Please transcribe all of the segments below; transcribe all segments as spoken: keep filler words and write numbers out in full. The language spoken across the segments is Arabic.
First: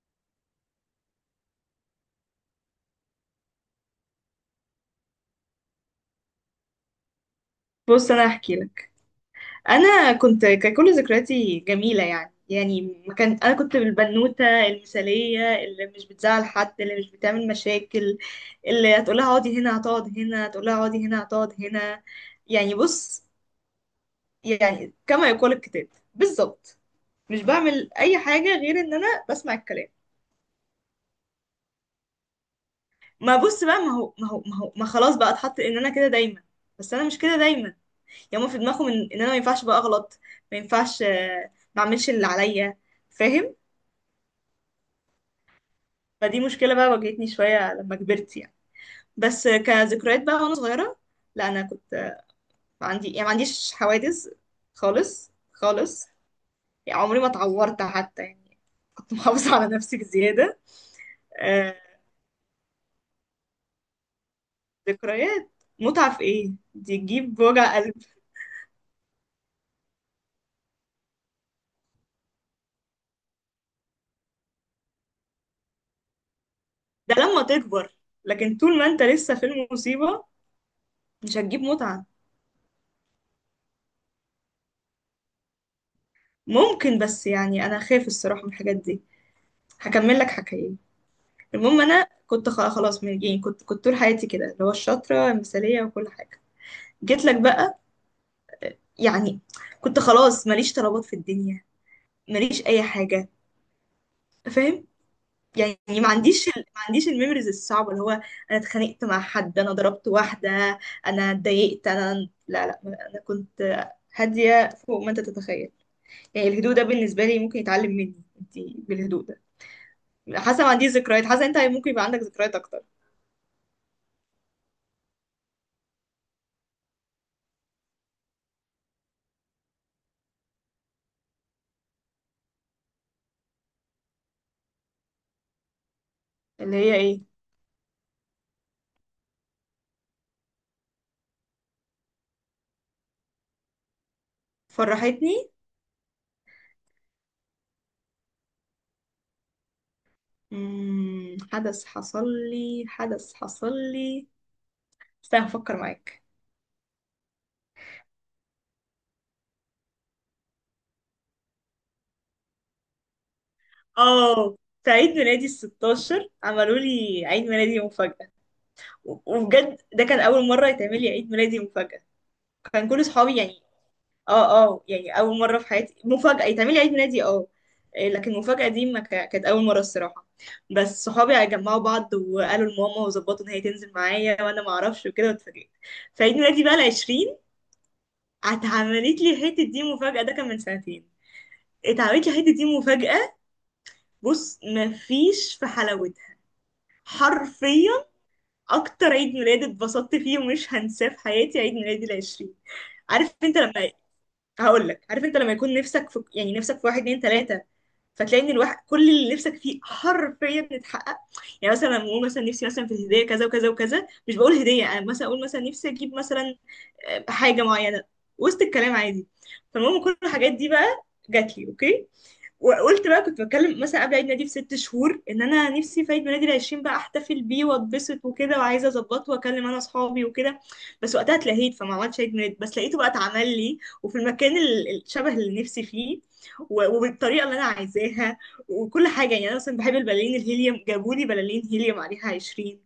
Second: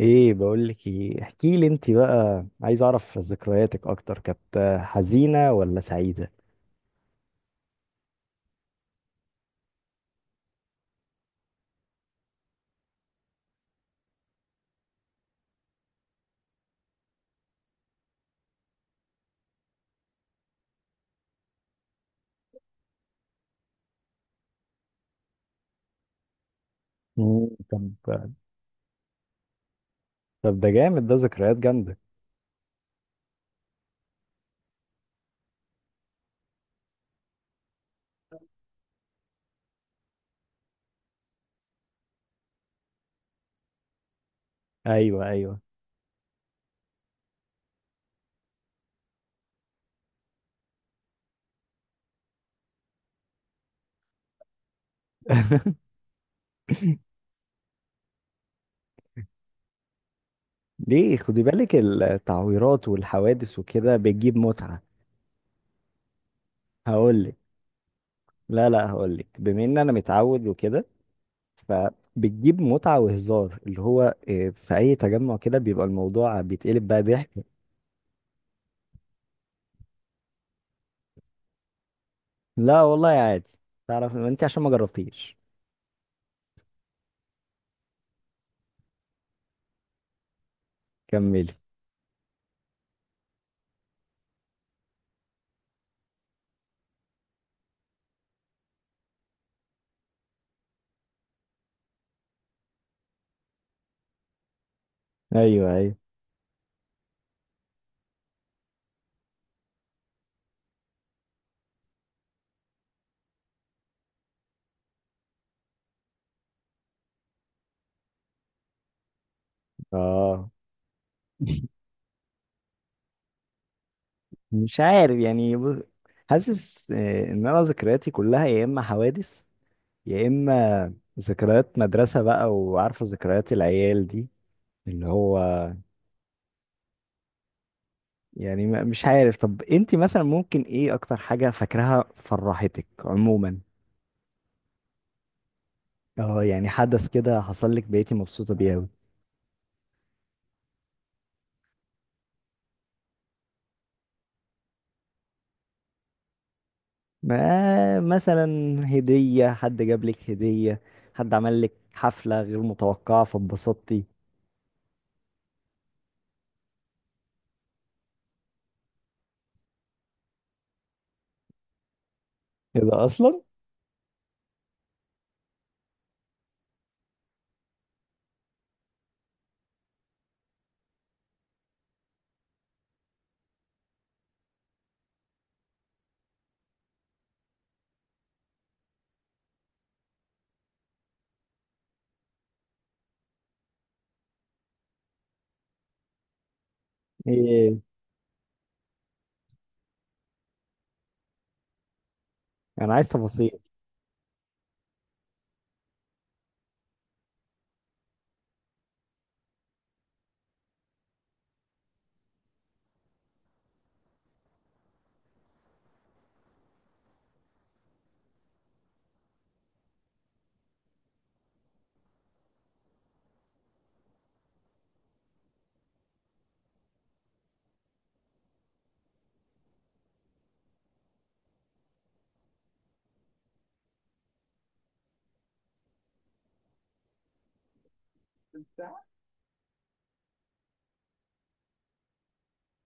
ايه بقول لك ايه؟ احكي لي انت بقى، عايز اعرف ذكرياتك اكتر، كانت حزينة ولا سعيدة؟ بص، انا هحكي لك. انا كنت كان كل ذكرياتي جميله، يعني يعني ما كان انا كنت البنوته المثاليه، اللي مش بتزعل حد، اللي مش بتعمل مشاكل، اللي هتقولها اقعدي هنا هتقعد هنا، هتقولها اقعدي هنا هتقعد هنا. يعني بص، يعني كما يقول الكتاب بالظبط. مش مم، بعمل اي طب، حاجه غير ان انا بسمع الكلام. طب ده جامد، ده ذكريات جامدة. ما بص بقى، ما هو ما هو ما هو ما خلاص بقى اتحط ان انا كده دايما، بس انا مش كده دايما. يعني هما في دماغهم ان إن انا ما ينفعش بقى اغلط، ما ينفعش، آه، ما اعملش اللي عليا، فاهم؟ ايوه، ايوه. فدي مشكله بقى واجهتني شويه لما كبرت يعني. بس آه، كذكريات بقى وانا صغيره، لا انا كنت، آه، عندي يعني ما عنديش حوادث خالص خالص. يعني عمري ما اتعورت حتى يعني، كنت محافظه على نفسي بزياده. ليه؟ خدي بالك، آه، التعويرات والحوادث وكده بتجيب متعة. ذكريات؟ متعه في ايه دي؟ هقول لك، تجيب وجع قلب. لا لا، هقول لك بما ان انا متعود وكده، فبتجيب متعة وهزار اللي هو إيه، في اي تجمع كده بيبقى الموضوع بيتقلب بقى ده ضحك. لما تكبر، لكن طول ما انت لسه في المصيبه مش هتجيب متعه. لا والله، عادي. تعرف انت عشان ما جربتيش. ممكن، بس يعني انا خايف الصراحه من الحاجات دي. هكمل لك حكايه. كملي. المهم انا كنت خ- خلاص من يعني كنت كنت طول حياتي كده اللي هو الشاطره المثاليه وكل حاجه. جيت لك بقى يعني، كنت خلاص ماليش طلبات في الدنيا، ماليش اي حاجه، فاهم؟ ايوه، يعني ايوه. ما عنديش ال- ما عنديش الميموريز الصعبه، اللي هو انا اتخانقت مع حد، انا ضربت واحده، انا اتضايقت، انا لا لا. انا كنت هاديه فوق ما انت تتخيل. يعني الهدوء ده بالنسبه لي ممكن يتعلم مني انت، بالهدوء ده. اه. حاسه ما عنديش ذكريات، حاسه انت ممكن يبقى عندك ذكريات اكتر. مش عارف يعني ب- حاسس آه، ان انا ذكرياتي كلها، يا اما حوادث، يا اما ذكريات مدرسة بقى، وعارفة ذكريات العيال دي اللي هو اللي هي ايه؟ يعني ما- مش عارف. طب انت مثلا ممكن ايه اكتر حاجة فاكراها، فرحتك عموما؟ فرحتني؟ اه يعني حدث كده حصل لك بقيتي مبسوطة بيه اوي؟ مم... حدث حصل لي، حدث حصل لي. استنى هفكر معاك. ما مثلا هدية، حد جاب لك هدية، حد عمل لك حفلة غير متوقعة فاتبسطتي؟ اه، في عيد ميلادي الستاشر عملوا لي عيد ميلادي مفاجأة. و- وبجد ده كان أول مرة يتعمل لي عيد ميلادي مفاجأة. كان كده كل صحابي اصلا. يعني، اه اه، يعني اول مره في حياتي مفاجاه يتعملي عيد ميلادي، اه. إيه، لكن المفاجاه دي ما كا- كانت اول مره الصراحه. بس صحابي جمعوا بعض وقالوا لماما وظبطوا ان هي تنزل معايا وانا ما اعرفش وكده واتفاجئت. في عيد ميلادي بقى العشرين اتعملت لي حته دي مفاجاه، ده كان من سنتين. اتعملت لي حته دي مفاجاه. بص، ما فيش في حلاوتها ايه؟ حرفيا. اكتر عيد ميلاد اتبسطت فيه ومش هنساه في حياتي، عيد ميلادي العشرين. انا عايز عارف انت تفاصيل. لما هقول لك، عارف انت لما يكون نفسك في، يعني نفسك في واحد اتنين تلاته، فتلاقي ان الواحد كل اللي نفسك فيه حرفيا اتحقق. يعني مثلا لما اقول مثلا نفسي مثلا في هديه كذا وكذا وكذا، مش بقول هديه، انا مثلا اقول مثلا نفسي اجيب مثلا آه، حاجه معينه وسط الكلام عادي. فالمهم كل الحاجات دي بقى جات لي، اوكي؟ وقلت بقى، كنت بتكلم مثلا قبل عيد ميلادي بست شهور ان انا نفسي في عيد ميلادي العشرين بقى احتفل بيه واتبسط وكده، وعايزه اظبطه واكلم انا اصحابي وكده، بس وقتها اتلهيت فما عملتش عيد ميلاد. بس لقيته بقى اتعمل لي، وفي المكان ال- الشبه اللي نفسي فيه، و- وبالطريقه اللي انا عايزاها وكل حاجه. يعني انا مثلا بحب البلالين الهيليوم، جابوا لي بلالين هيليوم عليها عشرين.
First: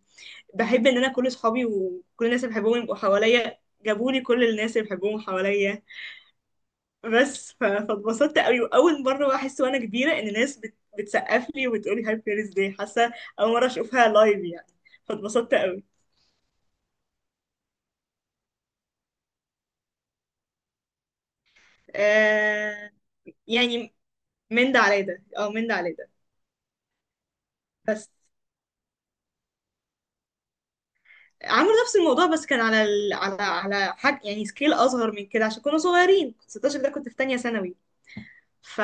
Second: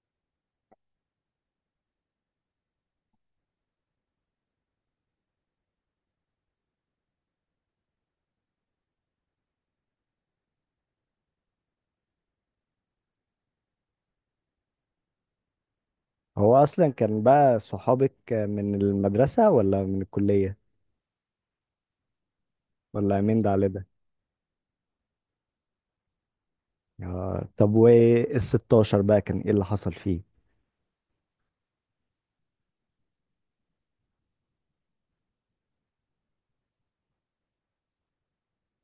بحب ان انا كل اصحابي وكل الناس اللي بحبهم يبقوا حواليا، جابوا لي كل الناس اللي بحبهم حواليا. بس ف- فاتبسطت قوي. واول مره بقى احس وانا كبيره ان ناس بت... بتسقف لي وبتقول لي هابي بيرث داي، حاسه اول مره اشوفها لايف يعني. فاتبسطت قوي. هو اصلا كان بقى صحابك من المدرسة ولا من الكلية؟ آه... ولا من ده على ده؟ يعني من ده على ده، اه من ده على ده. آه، طب بس وال ستاشر بقى كان ايه اللي حصل فيه؟ عملوا نفس الموضوع، بس كان على ال... على على حاجه يعني سكيل اصغر من كده عشان كنا صغيرين. ستاشر ده كنت في تانية ثانوي. ف...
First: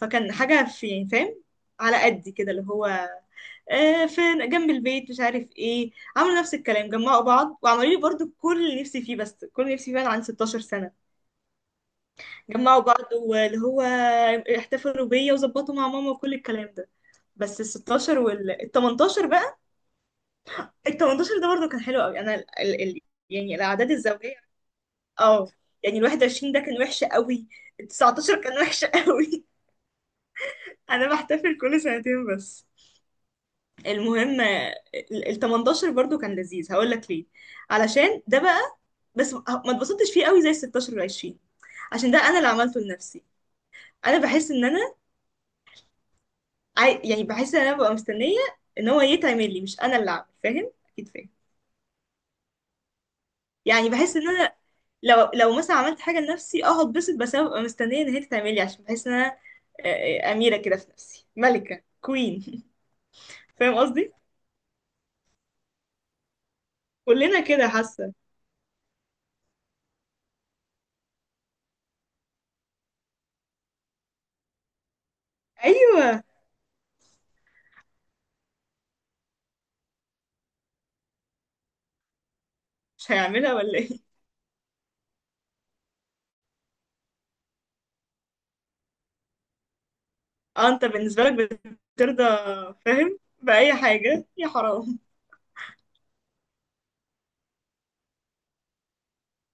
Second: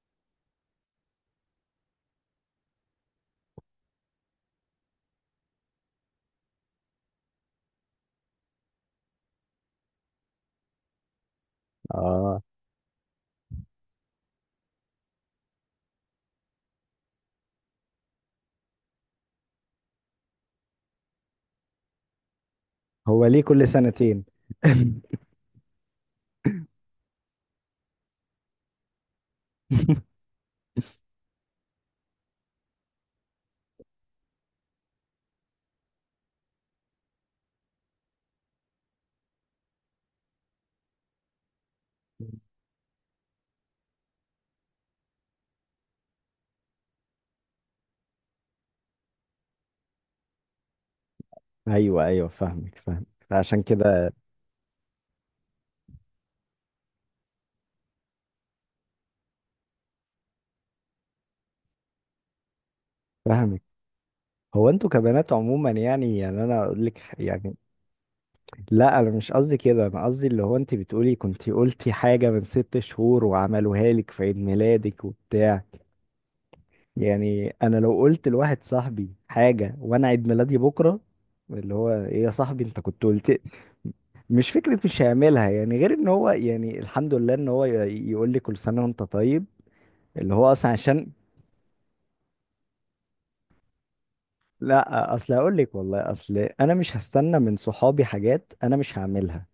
فكان حاجه في، يعني فاهم، على قدي كده اللي هو آه، فين جنب البيت مش عارف ايه. عملوا نفس الكلام، جمعوا بعض وعملوا لي برضو كل اللي نفسي فيه، بس كل اللي نفسي فيه انا عن 16 سنة. اه. جمعوا بعض، واللي هو احتفلوا بيا وظبطوا مع ماما وكل الكلام ده. بس ال ستاشر وال ال تمنتاشر بقى، ال تمانية عشر ده برضو كان حلو قوي. انا ال... ال... ال... هو ليه يعني كل الاعداد سنتين؟ الزوجية. اه، يعني ال واحد وعشرين ده كان وحش قوي، ال تسعتاشر كان وحش قوي. انا بحتفل كل سنتين بس. المهم ال ال تمنتاشر برضو كان لذيذ، هقول لك ليه. علشان ده بقى، بس ما ما اتبسطتش فيه قوي زي ال ستاشر وال عشرين عشان ده انا اللي عملته لنفسي. انا بحس ان انا عاي... يعني بحس ان انا ببقى مستنيه ان هو يتعمل لي، مش انا اللي اعمل. فاهم؟ اكيد فاهم. ايوه، ايوه، فاهمك فاهمك، فعشان يعني كده. بحس ان انا لو لو مثلا عملت حاجه لنفسي اه هتبسط، بس انا ببقى مستنيه ان هي تتعمل لي، عشان بحس ان انا آه، آه، اميره كده في نفسي، ملكه كوين. فاهمك. فاهم قصدي؟ هو انتوا كبنات عموما يعني، يعني انا اقول لك ح- كلنا يعني، كده حاسه. لا انا مش قصدي كده، انا قصدي اللي هو انت بتقولي كنت قلتي حاجه من ست شهور وعملوها لك في عيد ميلادك وبتاع. ايوه، يعني انا لو قلت لواحد صاحبي حاجه وانا عيد ميلادي بكره، اللي هو ايه يا صاحبي انت كنت مش قلت، هيعملها ولا ايه؟ مش فكره مش هيعملها. يعني غير ان هو، يعني الحمد لله، ان هو ي- يقول لي كل سنه وانت طيب. اللي هو اه اصلا انت عشان بالنسبة لك بترضى فاهم بأي حاجة، يا حرام. لا، اصل هقول لك والله، اصل انا مش هستنى من صحابي حاجات انا مش هعملها.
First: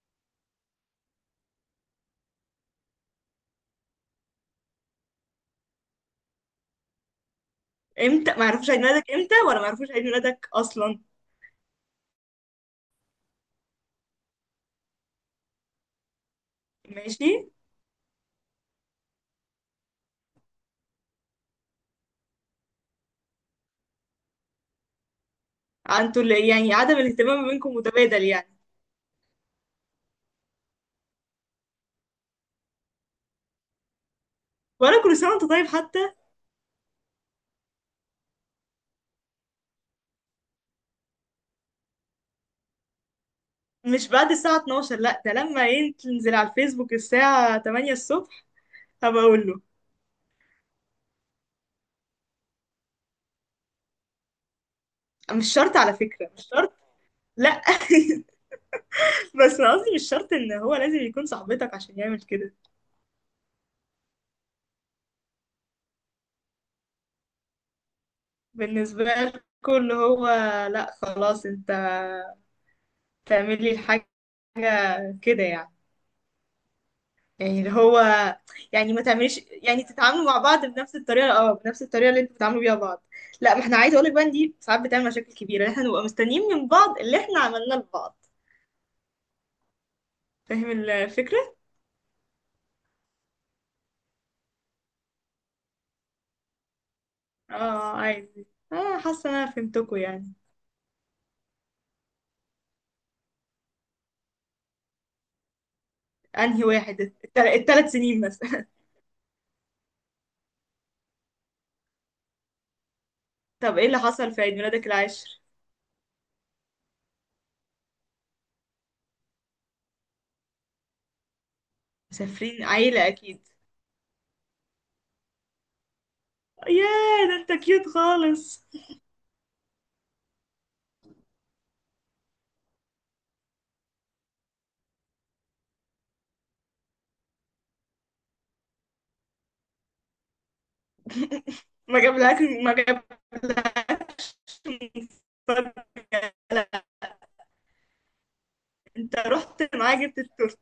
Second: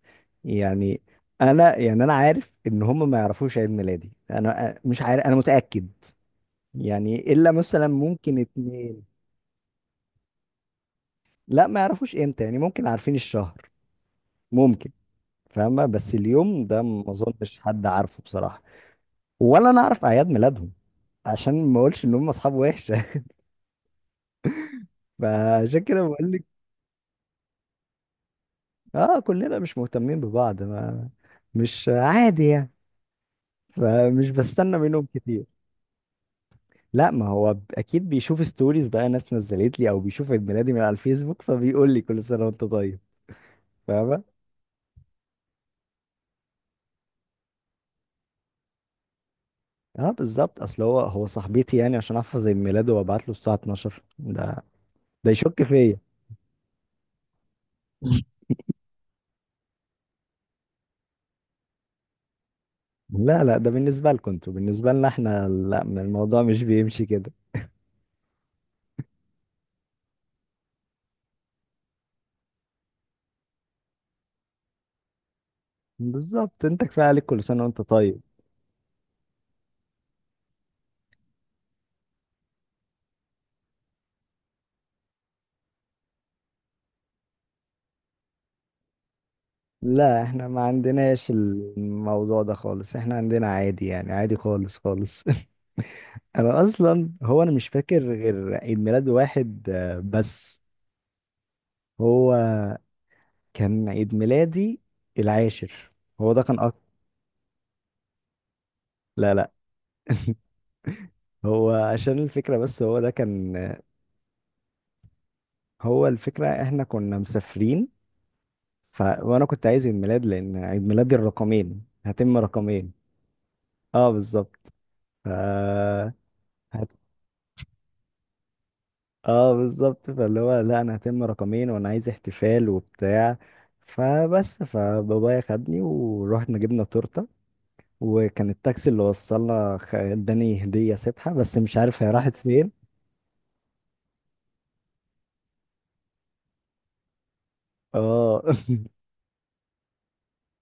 يعني، انا يعني انا عارف ان هم ما يعرفوش عيد ميلادي. انا أ- مش عارف، انا متاكد يعني الا مثلا امتى ممكن ما عرفوش عيد اتنين. ميلادك؟ امتى ولا ما عرفوش عيد ميلادك اصلا؟ لا، ما يعرفوش امتى، يعني ممكن عارفين الشهر. ممكن. فاهمة؟ بس اليوم ده ما ماشي. اظنش حد عارفه بصراحة. ولا انا اعرف اعياد ميلادهم، عشان ما اقولش ان هم اصحاب وحشة. فعشان كده انتوا بقول لك. اللي يعني عدم الاهتمام ما بينكم متبادل يعني. اه كلنا مش مهتمين ببعض، ما مش عادي يعني، فمش بستنى ولا منهم كل سنة كتير. وانت طيب حتى؟ لا، ما هو ب- اكيد بيشوف ستوريز بقى ناس نزلت لي، او بيشوف عيد ميلادي من على الفيسبوك، فبيقول لي كل سنة وانت طيب. مش فاهمة. بعد الساعة اتناشر، لا، ده لما ايه تنزل على الفيسبوك الساعة تمنية الصبح هبقى اقول له. اه بالظبط، اصل هو هو صاحبتي، يعني عشان احفظ عيد ميلاده وابعت له الساعة الثانية عشر، ده ده مش يشك شرط على فيا. فكرة، مش شرط. لا. بس انا قصدي مش شرط ان هو لازم يكون صاحبتك عشان يعمل كده. لا لا، ده بالنسبة لكم انتوا، بالنسبة لنا احنا لا، من الموضوع مش بيمشي كده. بالنسبة لكم اللي هو، لا خلاص، انت تعملي الحاجة كده يعني. بالظبط، انت كفاية عليك كل يعني سنة اللي وانت هو طيب. يعني ما تعمليش يعني، تتعاملوا مع بعض بنفس الطريقه، اه، بنفس الطريقه اللي انتوا بتتعاملوا بيها بعض. لا، ما احنا عايزه اقول لك بقى إن دي ساعات بتعمل مشاكل كبيره، احنا نبقى مستنيين من بعض اللي احنا عملناه لبعض. لا احنا ما فاهم عندناش الفكره؟ الموضوع ده خالص، احنا عندنا عادي يعني، عادي خالص خالص. انا اصلا، هو انا مش اه فاكر عادي. غير عيد اه ميلاد حاسه إن انا واحد فهمتكوا آه، يعني. بس. هو كان عيد ميلادي العاشر، هو ده كان انهي اكتر. واحد؟ التل... التلات سنين مثلا؟ لا لا، هو عشان الفكرة بس، هو ده كان. طب ايه اللي حصل في عيد ميلادك العاشر؟ هو الفكرة احنا كنا مسافرين، ف... وانا كنت عايز عيد ميلاد لان عيد ميلادي الرقمين، هتم مسافرين رقمين. عيله اكيد. اه بالظبط. ف هت... ياه، ده انت كيوت خالص. اه بالظبط، فاللي هو لا انا هتم رقمين وانا عايز احتفال وبتاع، فبس فبابايا خدني ورحنا جبنا تورته. وكان التاكسي اللي وصلنا خ- اداني هديه سبحه، بس مش ما عارف هي راحت جابلك فين. ما جابلكش مفاجأة. اه. انت رحت معاه جبت التورته؟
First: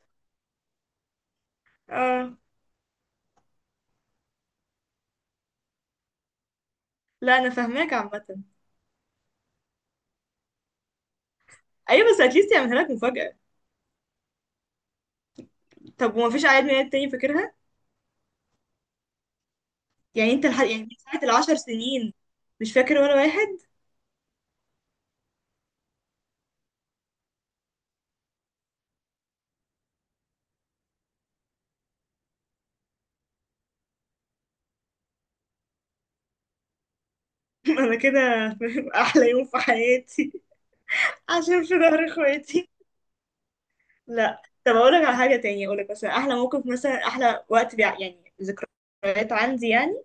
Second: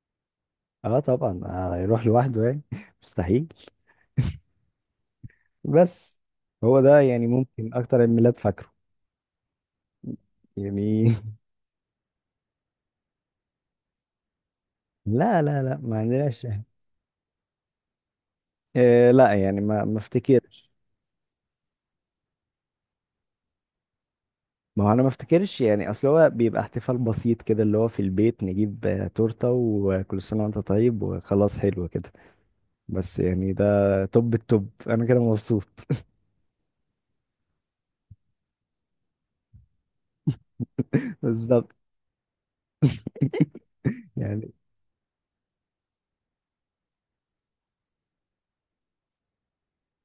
اه طبعا، آه، يروح اه. لوحده يعني، مستحيل. بس هو ده يعني لا انا ممكن فاهماك اكتر عيد ميلاد عامه. فاكره يعني. ايوه بس اتليست يعملها لك مفاجاه. لا لا لا، ما طب وما فيش عندناش. عيد ميلاد تاني فاكرها؟ إيه؟ لا يعني ما ما يعني انت لحد افتكرش. يعني من ساعه العشر سنين مش فاكر ولا واحد؟ ما هو انا ما افتكرش، يعني اصل هو بيبقى احتفال بسيط كده اللي هو في البيت، نجيب آه، تورته وكل سنه وانت طيب وخلاص، حلو كده. بس يعني ده توب التوب، انا كده مبسوط. انا كده فاهم، احلى يوم في حياتي عشان بالظبط في ظهر اخواتي. لا، يعني. طب اقول لك على حاجه تانية؟ اقول لك مثلا احلى موقف، مثلا احلى وقت، بيع يعني ذكريات عندي يعني.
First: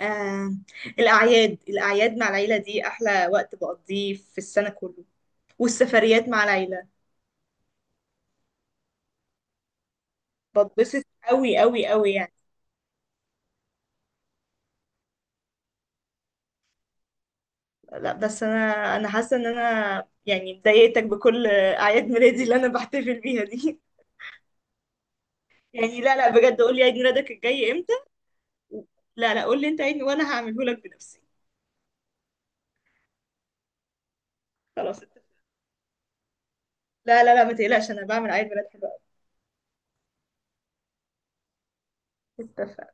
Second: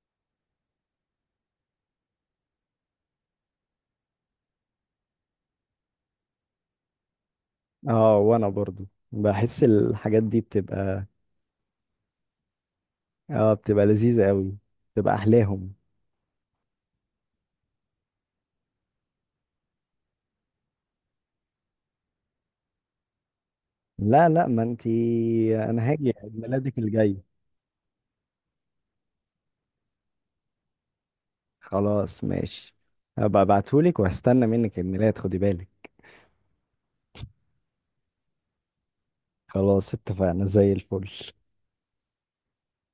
آه. الاعياد، الاعياد مع العيله دي احلى وقت بقضيه في السنه كله، والسفريات مع العيله. اه وانا برضو بحس الحاجات دي بتبسط بتبقى، قوي قوي قوي يعني. اه بتبقى لذيذه قوي، بتبقى احلاهم. لا بس انا، انا حاسه ان انا يعني مضايقتك بكل اعياد ميلادي اللي انا بحتفل بيها دي. لا لا، ما انتي. انا يعني هاجي لا لا عيد بجد، قول ميلادك لي عيد الجاي. ميلادك الجاي امتى. لا لا، قول لي انت عيد وانا هعمله لك بنفسي. خلاص ماشي، هبقى ابعتهولك وهستنى منك خلاص. الميلاد، خدي بالك. لا لا لا ما تقلقش، انا بعمل عيد ميلاد حلو خلاص اتفقنا زي الفل. قوي.